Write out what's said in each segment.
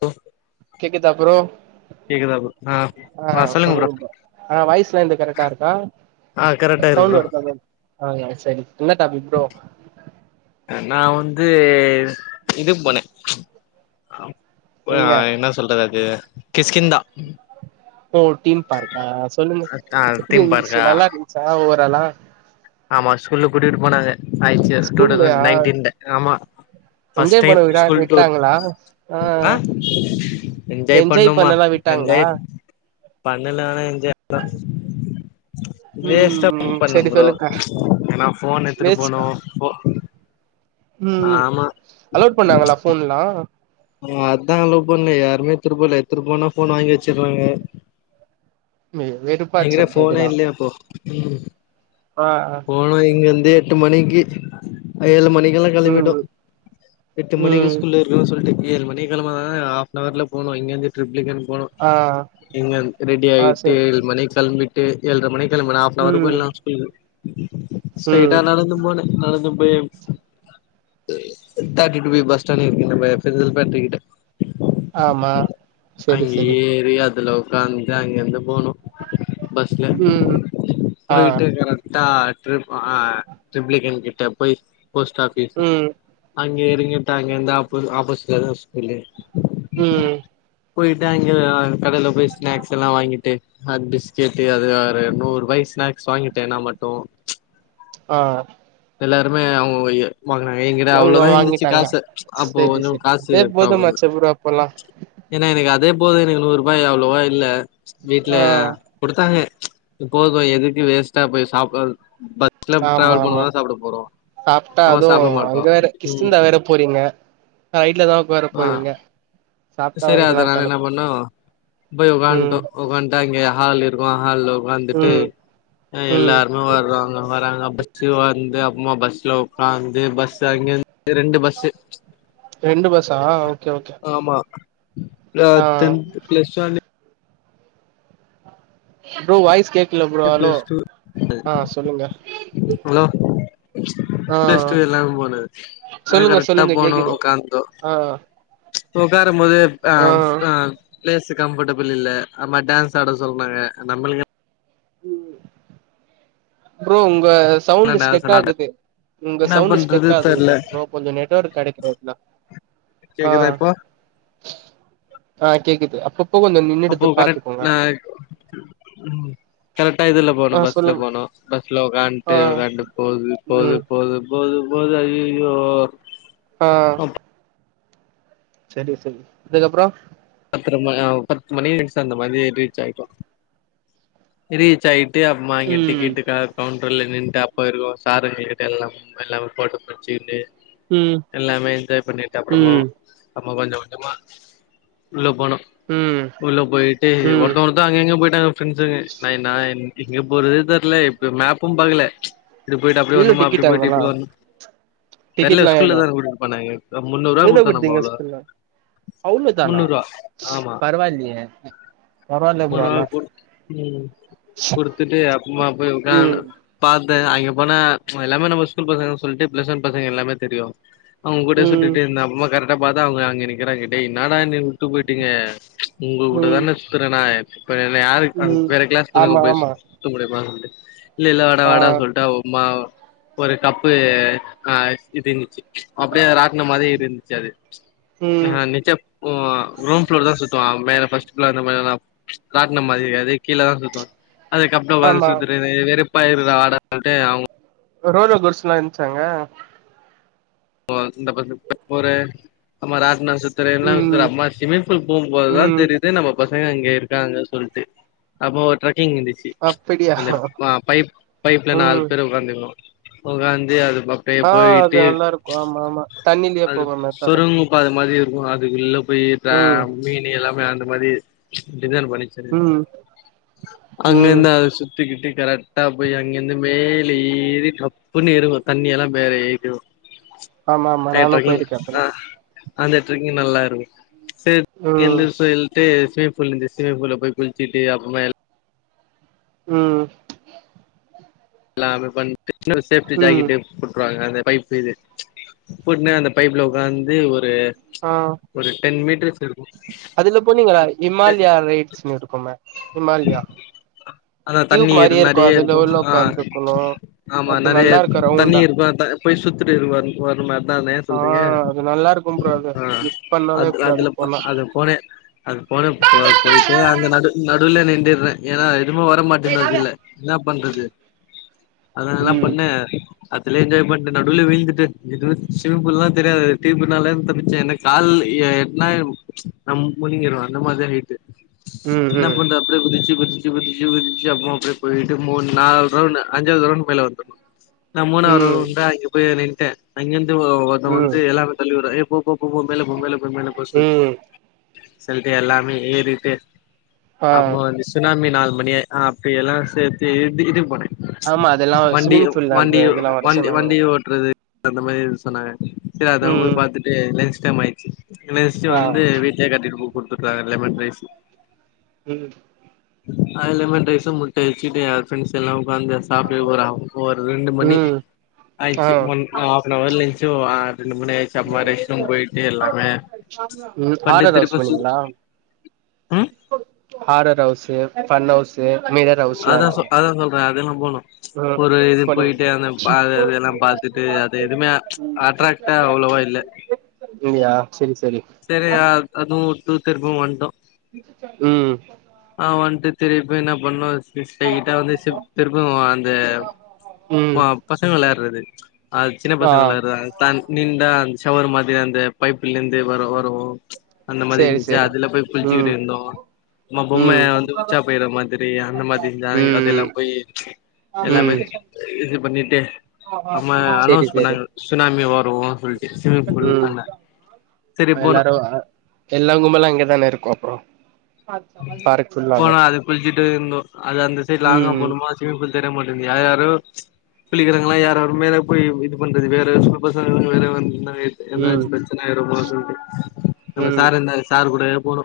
தோ கேக்குதா bro bro ஆ ஆ சொல்லுங்க ப்ரோ ஆ வாய்சுல்லா என்து கரெக்டா இருக்கா ஆ கரெக்டா இருக்கு ப்ரோ ஆங்க சரி என்ன டாபிக் ப்ரோ நா வந்து இதுக்கு போனே அப் அ எங்க என்ன சொல்றது அது கிஸ்கிந்தா ஓ தீம் பார்க்கா சொல்லுங்க ஆ எப்டி தீம் பார்க்கா இருந்துச்சு நல்லா இருந்துச்சா ஓவராலா ஆமா ஸ்கூல்ல கூடிட்டு போனாங்க ஆயிட்ச்சி டூ தௌசண்ட் ஸ்கூல்லயா நைன்டீன்ல ஆமா ஃபர்ஸ்ட் என்ஜாய் பண்ண டைம் விடா ஸ்கூல் டூர் விட்டாங்களா ஆ என்ஜாய் பண்ணமா விட்டாங்ளா தண்ணுல வேனா என்ஜாய் வேஸ்டா ம் பண்ணே சரி ப்ரோ சொல்லுங்க ஏனா ஃபோன் எத்துட்டு போனு வேஸ்ட்டா ஃபோ ம் அலோட் பண்ணாங்களா ஃபோன்ல்லா ம் அதா அலோ பண்ல யாருமே எத்துட்டு போல எத்துட்டு போனா ஃபோன வாங்கி வச்சுறாங்க வெறுப்பாச்சு எங்கிட ப்ரோ ஃபோனே இதெல்லா இல்லயே அப்போ ம் ஆ ஆ போனா இங்கிருந்து எட்டு மணிக்கு ஏழு மணிக்கல்லா கெளம்பிட்டோ ம் எட்டு மணிக்கு ம் ஸ்கூல்ல இருக்கனுன் சொல்ட்டு ஏழு மணிக்கு கெளம்புனா தா ஆஃப்னவர்ல போனோ இங்க இருந்து ட்ரிப்ள்கேன் போனோ ஆ இங்க ரெடி ஆ ஆயிட்டு சரி ஏழு மணிக் கெளம்பிட்டு ஏழற மணிக் கெளம்பனா ஆஃப்னவர்ல ம் போய்லா ம் ம் ஸ்டெய்ட்டா நடந்து போன நடந்து போய் தேட்டி டு பி பஸ் ஸ்டாண்ட் இருக்குல பென்சில் ஃபேக்ட்ரிகிட்ட ஆமா செரி அங்க செரி ஏறி அதுல ஒக்காந்து அங்கிருந்து போணோ பஸ்ல ம் ஆ போயிட்டேக்கற ட்டா ட்ரிப் ஆ ட்ரிப்ளிகேன் கிட்ட போய் போஸ்ட் ஆஃபிஸ் ம் அங்க எறங்கிட்டாங்கா அங்க இருந்து ஆப்போ ஆப்போசிட்ல தா ஸ்கூலு ம் போயிட்டு அங்க அ கடைல போய் ஸ்நாக்ஸ் எல்லா வாங்கிட்டு அ பிஸ்கட்டு அது ஆறு நூரூபாய்க்கு ஸ்நாக்ஸ் வாங்கிட்ட நா மட்டு ஆ எல்லாருமே அவுங்கவுங்கய்ய வாங்குனாய்ங்க எங்கிட்ட இவங்க அவ்ளோதா இருந்துச்சு வாங்கிட்டாங்க காசு அப்ப செரி கொஞ்சோ செரி காசு அதே ப்ராப்ளமு போதுமாச்சே ப்ரோ அப்பல்லா ஏனா எனக்கு அதே போது எனக்கு நூறு ரூபாய் அவ்ளோவா இல்ல வீட்ல ஆ குடுத்தாங்க இதுப்போதுபா எதுக்கு வேஸ்ட்டா போய் சாப்பாட் ஆமா ஆமா சாப்ட்டா நம்ம அதுவு சாப்ட மாட்டோ அங்க வேற ம் கிஷ்கிந்தா வேற போறீங்க ரைடுல தா ஒக்கார போவீங்க சேரி அதனால என்ன பண்ணோ போய் உக்காண்ட்டோ ம் உக்காண்ட்டு அங்க ஹால் இருக்கு ஹால்ல உக்காந்துட்டு ம் ஏ ம் எல்லாருமே வரோவுங்க வராங்க பஸ்ஸு வந்து அம்மா பஸ்ல ஒக்காந்து பஸ் அங்கெந் து ரெண்டு பஸ்ஸு ரெண்டு பஸ்ஸா ஓகே ஓகே ஆமா ன ஆ டென்த் ப்ளஸ் ஒன்னு bro voice cake [inaudible] plus two சொல்லுங்க ஹலோ ஆ ப்ளஸ்டூ எல்லாமே போன அது சொல்லுங்க கரெக்டா சொல்லுங்க போனோ கேக்குது ஒக்காந்தோ ஆ ஒக்காரும் போது அ ஆ அ பிளேஸ்ஸு கம்ஃபர்டபிள் இல்ல ஆமா டான்ஸ் ஆட சொன்னாங்க நம்பளுக்கு ம் ப்ரோ உங்க சவுண்டு டான்ஸ் ஸ்டெக் எல்லா ஆட ஆகுது உங்க என்ன சவுண்டு பண்றது ஸ்டெக் தெர்ல ஆகுது ப்ரோ கொஞ்சோ நெட்ஒர்க் கெடைக்கற எத்லா கேக்குதா இப்போ ஆ கேக்குது அப்பப்ப கொஞ்சம் அப்போ கரெக்ட் நா ம் கரெக்ட்டா இதுல போனோ ஆ பஸ்ல சொல்லுங் போனோ பஸ்ல உக்காண்ட்டு ஆ உக்காண்ட்டு போது போது ம் போது போது போது அய்யய்யோ ஆ சரி சரி இதுக்கப்புறோ பத்தரமா ஆ பத்து மணி இருஞ்சு அந்த மாரி ரீச் ஆயிட்டோ ரீச் ஆயிட்டு அம்மா இங்க ம் டிக்கெட்டுக்கா கவுண்டர்ல நின்டு அப்போ இருக்கோம் சாருங்கக்கிட்ட எல்லாம் எல்லாமே ரிப்போட்டப் புட்சினு ம் எல்லாமே என்ஜாய் பண்ணிட்டு அப்ரமா ம் ஆமா கொஞ்ச கொஞ்சமா உள்ள போனோம் ம் உள்ள போயிட்டு ம் ஒருத்த தங்க அங்க இங்க போய்ட்டாங்க ப்ரெண்ஸ்ங்க நைன் நா என் எங்கே போறதே தெர்ல இப்ப மேப்பும் பாக்கல இப்டி போயிட்டு அப்டி எவ்ளோ வரணுமா அப்படி டிக்கெட் போயிட்டு அங்கல்லா இப்டி வரணுமா தெர்ல டிக்கெட்லா ஸ்கூல்ல எவ்ளோ தா கூட்டீட்டுப்போனாங்க இப்ப முன்னூ ரூபா குடுத்தோ நம்ப அவ்ள தா அவங்க தானா பரவால்லியே உணவா கொடுத் உம் கொடுத்துட்டு அப்பமா போய்க் உக்காண் ம் பார்த்தேன் அங்கே போனா எல்லாமே நம்ம ஸ்கூல் பசங்க சொல்லிட்டு பிளஸ் ஒன் பசங்க எல்லாமே தெரியும் அவங்கூடே ம் சுத்திட்டே இருந்த அப்றமா கரெக்டா பாத்து அவங்கே நிக்கறாங்கே டேய் என்னாடா என்னய உட்டு போயிட்டீங்க உங்ககூட ம் தானே சுத்தறே நா இப்ப என்ன யாருக் அங்க ம் வேற கிளாஸ் பசங்க ஆமா போய் ஆமா சுத்த முடியுமா வந்து இல்ல இல்ல வாடா ஆ வாடா சொல்ட்டு அம்மாவ் ஒரு கப்பு ஆ இருஞ்ச்சு அப்டியே அது ராட்டினம் மாறி இருஞ்சு அது ம் ஆ நிச்சப் ரூம்குள்ள தா சுத்துவ மேல ஃபர்ஸ்ட் ப்ளோர் அந்த மா காட்டின மாதிரிக்கு அதே கீழ தா சுத்தம் அது க அப்பும் ஆமா சுத்துற அப்படுற ஆட அவங்க ரோலர் கோஸ்டர்லாம் இருந்துச்சாங்க போ அ ஆ ஒரு இந்த மார் ராட்னம் சு என்ன வி ம் அம்மா ஸ்விம்மிங பூல் போபோது தா ம் தெரிது நம்ம பசங்க இங்க இருக்காங்கன்னு சொல்லிட்டு அப்போ ஒரு எங்க இருந்துச்சு அப்படியா அந்த பைப் பைப்ல நாலு ம் பேர் உகாந்துக்கணும் ஒக்காந்தி அது பா ஆ அது நல்லா இருக்கும் ஆமா ஆமா தண்ணிலயே போகுமே தட க்கது மாதிரி இருக்கும் அதுக்குள்ள போய் ம் மீன் எல்லாமே அந்த மாரி டின்னர் மாரி ம் ம் அங்கருந்து அத சுத்திக்கிட்டு கரெக்டா போய் அங்கிருந்து மேல ஏறி புண்ணி இருக்கும் தண்ணி எல்லாம் வேற ஏ ஆமா ஆமா நானு டக்கி போயிருக்கே அப்பல்லா ஆ அந்த ட்ரக்கிங் நல்லா இருக்கும் சரி எ ம் ஸ்விமி பூல் இருந்து ஸ்விமி பூல்ல போய குச்சிட்டு அப்ப ம் லா அப்டி பண்டு சபிட்டி ம் ஜாக்கெட் போட்டுருவாங்க அந்த பைப் இது போட்டுனா அந்த பைப்ல ஒக்காந்து ஒரு ஒரு ஆ ஒரு டென் மீட்டர்ஸ் இருக்கும் அதுல போனீங்களா இஹமாலயா ரைட்ஸ்னு இருக்குமே இஹமாலயா ஆனா தண்ணீர் முன்னாடியே இருக்கும் ஆ ஹலோ ஆமா நறைய தண்ணி இருக்கும் போய் சுத்திட்டு வரும் வருமே அதான ஆ சொல்றீங்க அது நல்லா இருக்கும் ப்ரோ அது ஆ மிஸ் பண்ணவே அது கூடாது அதுல போனா அது போனே அது போன போ போயிட்டு அந்த நடு நடுல நின்னுட்றேன் ஏன்னா எதும வர மாட்டேன்னுது இல்ல என்ன பண்றது அதல்ல ம் பண்ணே அதுலய என்ஜாய் பண்ணட்டு நடுவில் வீழ்ந்துட்டு இதும விமிங் பூலல்லாம் தெரியாது தீபனால தப்பச்சேன் எனக்கு கால் எனா நம் முனிங்கடுவோம் அந்த மாரி ஹைட்டு ம் என்ன ம் அப்டியே குதிச்சி குதிச்சி குதிச்சி குதிச்சி அப்படி போய்ட்டு மூண் நாள் ப்ரோ நா அஞ்சாவது ரவுண்ட் போயிட்லா நா ம் மூணாது ரவுண்டா ம் அங்க போய் நின்னுட்டு அங்கிருந்து அங்க ம் வந்து எல்லாருமே தள்ளிவிடுறா ஏ போ போ போ போ மேல போ மேல போ மேல போ சொல் ம் சொல்ட்டு எல்லாமே ஏறிட்டு ஆ அப்றமா வந் சுனாமி நாலு மணி அப்படிய எல்லாம் சேர்த்து [unintelligible] போனேன் ஆமா அதெல்லா வண்டி ஸ்விம்மிங் பூல்ல வண்டி அந்த இதெல்லா வர வண்டி சொன்னாங்க வண்டிய மாரி ஓட்றது அந்த மாரி சொன்னாங்க சரி அதால போய் ம் பாத்துட்டு லன்ச் டைம் ஆயிடுச்சு லன்ச்சு ஆ வந்து வீட்லயே கட்டி கு குடுத்து உட்றாங்க லெமன் ரைஸ் ம் ஆ லெமன் ரைஸு முட்ட வச்சுட்டு அ ஃப்ரெண்ட்ஸ் எல்லா உக்காந்து சாப்ட்டு ஒரு ஒரு ரெண்டு மணி ம் ஆ ஆயிச்சு ஒன் ஆஃப் அன்வர்ல எந்துச்சி ரெண்டு மணி ஆயிச்சு அப்றமாட்டு ரெஷ்ட்ரூம் போயிட்டு எல்லாமே ம் ஹாரர் ஹவுஸ் பண்டித்திருப்ப போனீங்களா horror house fun house mirror ஹவுஸ்ஸுல்லா இருக்குங்க அ அதெல்லாம் போணோம் ம் ஒரு இது போனீங் போயிட்டு அந்த அது அது எல்லாம் பாத்துட்டு அத எதுமே ம் அட்ராக்டா அவ்வளவா இல்ல இல்லையா சரி சரி சரியா அதுவும் டு திரும்பவும் வந்துட்டோம் உம் ஆ வந்துட்டு திருப்பி என்ன பண்ணோ கிருஷ்ட கிட்ட வந்து ச திருப்பும் அந்த ம் பசங்கள் விளாட்றது அ சின்ன ஆ பசங்க விளாட்றது அ தன் நிண்டா அந்த ஷவர் மாதிரி அந்த பைப்புல இருந்து வரும் வரும் அந்த மாதிரி செரி இருந்துச்சு செரி அதுல போய் ம் குளிச்சுக்கிட்டு இருந்தோம் சும்மா பொம்ம ம் வந்து உச்சா பேயிற மாதிரி அந்த மாதிரி அதெல்லாம் போயி உம் இது பண்ணிட்டே அப்றமா சேரி அனௌன்ஸ் சேரி பண்ணாங்க சுனாமி வரும் சொல்லிட்டு ஸ்விமிங் ஃபூல் ம் அந்த எல்லாரு எல்லா கும்பல்லும் அங்கதான இருக்கும் அப்புறம் பார்க் சொல்லுவாங்க போனா அது குளிச்சுட்டு இருந்தோம் அது அந்த சைட் லாங்கா ம் போனுமா ஸ்விமிங் பூல் தெரிய மாட்டேந்து யார் யாரும் குளிக்கிறவுங்களா யார் யாருமே போய் இது பண்றது வேற ஸ்கூல் பசங்க வேற வந்து ம் எதாச்சும் பிரச்சனை ஆயிடுமோ சொல்ட்டு நம்ம ம் சார் இருந்தாரு சார் கூடே போணோ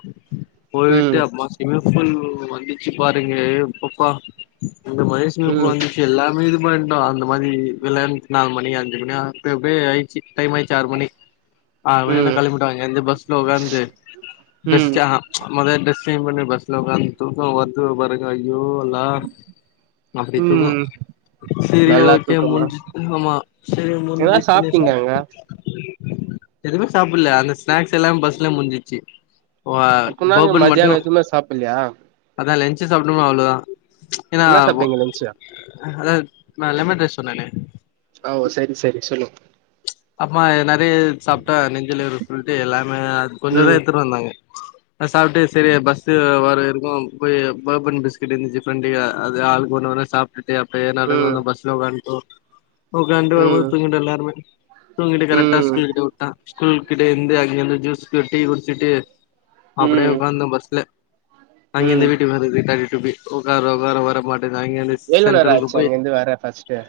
போயிட்டு ம் அம்மா ஸ்விமிங் பூல் வந்துச்சு பாருங்க அப்பப்பா இந்த மாரி ஸ்விமிங் ஃபுல் ம் வந்துச்சி எல்லாமே இது பண்ட்டோம் அந்த மாதிரி விளையாடி நாலு மணி அஞ்சு மணி அப்பப்பே ஆயிச்சு டைம் ஆயிச்சு ஆறு மணி ஆ வேன்லே ம் கெளம்பிட்டோ இங்கேருந்து [unintelligible] ம் பண்ணி பஸ்ல உக்காந்து தூக்கம் வருது பாருங்க ஐயோ எல்லா அப்டி தூக்கோ ம் சரி நல்லா ஓகே தூக்கமா முடிஞ்சிச்சு ஆமா சரி என்னா முடிஞ்சிச்சுன்னே சாப்ட்டீங்க சொல் அங்க எதுமே சாப்பிட்ல அந்த ஸ்நாக்ஸ் எல்லாமே பஸ்ல முடிஞ்சிச்சு வா அப்பனா அங்க ஓபன் மட்டும் மதியானோ எதுமே சாப்பிடலையா அதான் லன்ச்சு சாப்டம்லயா அவ்வளோதா ஏன்னா என்ன சாப்ட்டீங்க லன்ச்சு அத நா லெமன் ரைஸ் சொன்னனே ஓ சரி சரி சொல்லு அப்பமா நெறைய சாப்ட்டா நெஞ்சுல இருக்குன்டு எல்லாமே அ கொஞ்சம் தா ம் எடுத்துட்டு வந்தாங்க ஆ சாப்ட்டு சரி பஸ்ஸு வர வரிக்கு போய் போர்பன் பிஸ்கட் இருந்துச்சு ஃப்ரெண்டுய அதுே ஆளுக்கு ஒன்னு ஒன்னா சாப் ட்டுட்டு அப்பயே நடந்து ம் வந்து பஸ்ல உக்காண்ட்டோ உக்காந்து ஒரு ம் மண்நேர தூங்கிட்டோ எல்லாருமே தூங்கிட்டு கரெடீடா ம் ஸ்கூல் கிட்ட உட்டா ஸ்கூல் கிட்டேருந்து அங்கேர்ந்து ஜூஸ் டீ குடிச்சிட்டு அப்படியே ம் உக்காந்தோ பஸ்ல அங்க இந்த ம் வீட் டு வருது கரெக்ட்டா வீட்டு போய் உக்கார வர வர மாட் டேன்து அங்கேர்ந்து எவ்ளோ நேரோ சென்டரல்க்கு ஆச்சு போய் அங்கருந்து வர ஃபஸ்ட்டு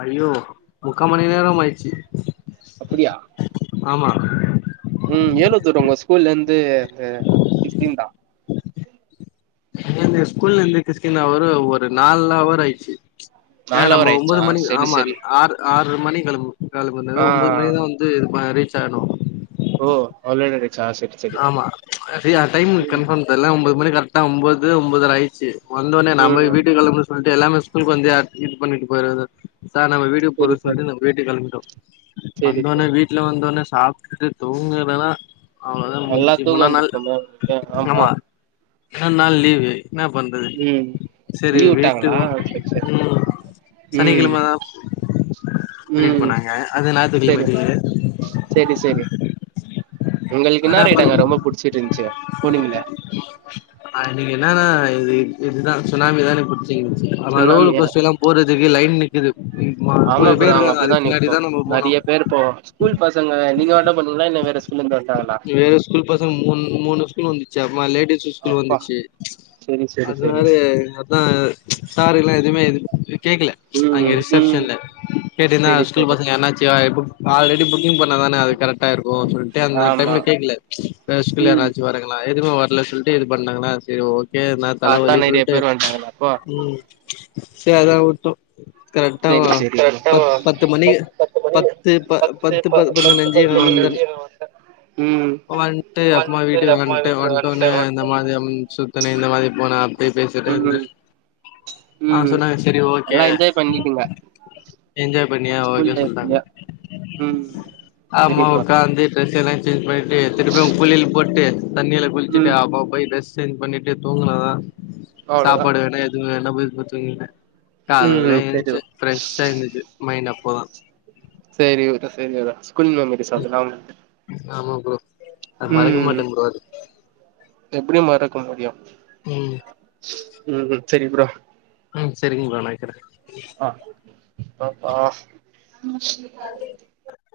ஐயோ முக்கா மணி நேரம் ஆயிருச்சு அப்படியா ஆமா ம் ஏளோ தூர உங்க ஸ்கூல்லேருந்து ஆ கிஸ்கிந்தா அங்கேர்ந்து ஸ்கூல்லேர்ந்து கிஷ்கிந்தா வர ஒரு நாலு ஹவர் ஆயிச்சு ஆ நால் அவர் நம்ம ஆயிடுச்சா ஒம்போது மணிக்கு செரி ஆமா செரி ஆறு ஆறு மணிக் கெளம்பு கெளம்பி வந்தது ஆ ஒம்போது மணிதா வந்து ஆ இது ரீச் ஆணோ ஓ அவ்ளோ நேர அடிச்சா செரி செரி ஆமா டைமு ம் கன்ஃபார்ம் தெர்ல ஒம்போது மணி கரெட்டா ஒம்போது ஒம்போதர ஆயிச்சு வந்தோன்னே நா போய் ம் வீட்டுக் கெளம்புறனு சொல்ட்டு எல்லாமே ஸ்கூலுக்கு வந்து இது பண்ணிட்டு போயிருது சார் நம்ம வீட்டு டுக்கு செரி போறோ செரி சொல்ட்டு நாங் வீட்டுக்கு கெளம்பிட்டோ செரி வந்தோனீனே செரி வீட் வீட்ல வந்தோன்னே சாப்ட்டுட்டு தூங்குறதுனா அவ்ளோதா நல்லா முடிஞ்சச்சு தூக்கோ முன்னா நாள் வந்திருக்குமே உங்களுக்கு ஆமா முன்னா நாள் லீவு என்ன பண்றது ம் சரி லீவ் வெயிட்டு விட்டாங்களா செரி செரி ம் ம் சனிக்கெழம தா வெயிட் ம் பண்ணாங்க அது செரி ஞாயித்துக்கெழம செரி செரி ஒங்களுக்கு இன்னா ஆனா ரைட் பண் அங்க ரொம்ப புடிச்சிட்டு இருந்துச்சு போனீங்களே அன்னக்கி என்னான்னா இது இதுதா சுனாமிதா எனக்கு புடிச்சிருந்ச்சி ஆனா ரோலர் சுண்ணாமியா கோஸ்டெல்லா போறதுக்கு லைன் நிக்குதுது மு மா முப்பது பேர் இருக்காங்க அதுக்கு பின்னாடிதா நம்ம போனு வேறு தோழா ஸ்கூல் பசங்க நீங்க அட்டன் பண்ணிங்களா இல்ல வேற ஸ்கூலருந்து வந்ட்டாங்களா நீ வேற ஸ்கூல் பசங்க மூணு மூணு ஸ்கூல் வந்துச்சி அக்மா லேடீஸ் ஸ் ஸ்கூல்ல அப்பா வந்துச்சு செரி செரி அது செரி மாரி அதா சாரின்னா எதுமே இது கேக்கல அங்க ம் ரிசப்ஷன்ல கேட்டிருந்தா செரி ஸ்கூல் செரி பசங்க யார்னா ச்சியா குட் ஆல்ரெடி புக்கிங் பண்ண தானே அது கரக்டாருக் கோ சொல் அந்த ஆமா டைம்ல கேலஸ யாராச்சும் ட்டு அந்த டைம்ல கேக்கல வேற ஸ்கூல்ல ம் யாராச்சு வராங்களா எது சொல்லிட்டுது பண்ணாங்களா சரி ஓகே ட்டு நா பாத்தா தலவலி நெறைய சொல்டு பேர் வந்ட்டாங்களா அப்போ ம் சே அதா உட்டொ கரெக்டா செரி செரி பத் பத்து மணி பத்து ப பத்து பஸ் பதிநிறளஞ்சு நாய்ிஜ்ஜிஸ் வந்தனப்ப் ம் வந்துட்டு அப்பமா வந்ட்டு வீட்டுக்கு அம்மா வந்ட்டு அப்பனறமா வீட்டுக்கு வந்ட்டு வந்துட்டோனே இந்த வந்தோனே மாரி சுத்தண இந்த மாரி போன போய் பேசிட்டே இருந்தே ம் ஆ ம் சொன்னாங்க சரி ஓகே நல்லா என்ஜாய் பண்ணிட்டீங்க என்ஜாய் பண்ணியா ஸ்கூல் ஓகே சொல்ட்டாங்க லைஃப்லயே ம் செரி ஆமா ப்ரோ ஒக்காந்து ட்ரெஸெல்லா சேஞ்ச் பண்ட்டு திரும்பவு குளுயல் போட்டு தண்ணீல குளிச்சிட்டு ம் அப்பா போய் டெஸ் சேஞ்ச் பண்ணிட்டே தூ அவ்ளோதா எதும் வேணனா போய் பொய் தூங்கீட்டே கால்ல ம் செரி ப்ரோ ஏந்திச்சே ஃப்ரஷ்ஷா இந்துச்சி மைண்ட் அசி இந்த இ சேரி இவர்ட்ட சேதி வேற ஸ்கூல்ல வந்துட்டு சொல்லலாம் ஆமா ப்ரோ நா மறக்க மாட்டே ப்ரோ அது எப்டி மறக்க முடியும் ம் ம் ம் செரி ப்ரோ ம் சேரிங்க ப்ரோ நா வெக்கிறே அ பாப்பா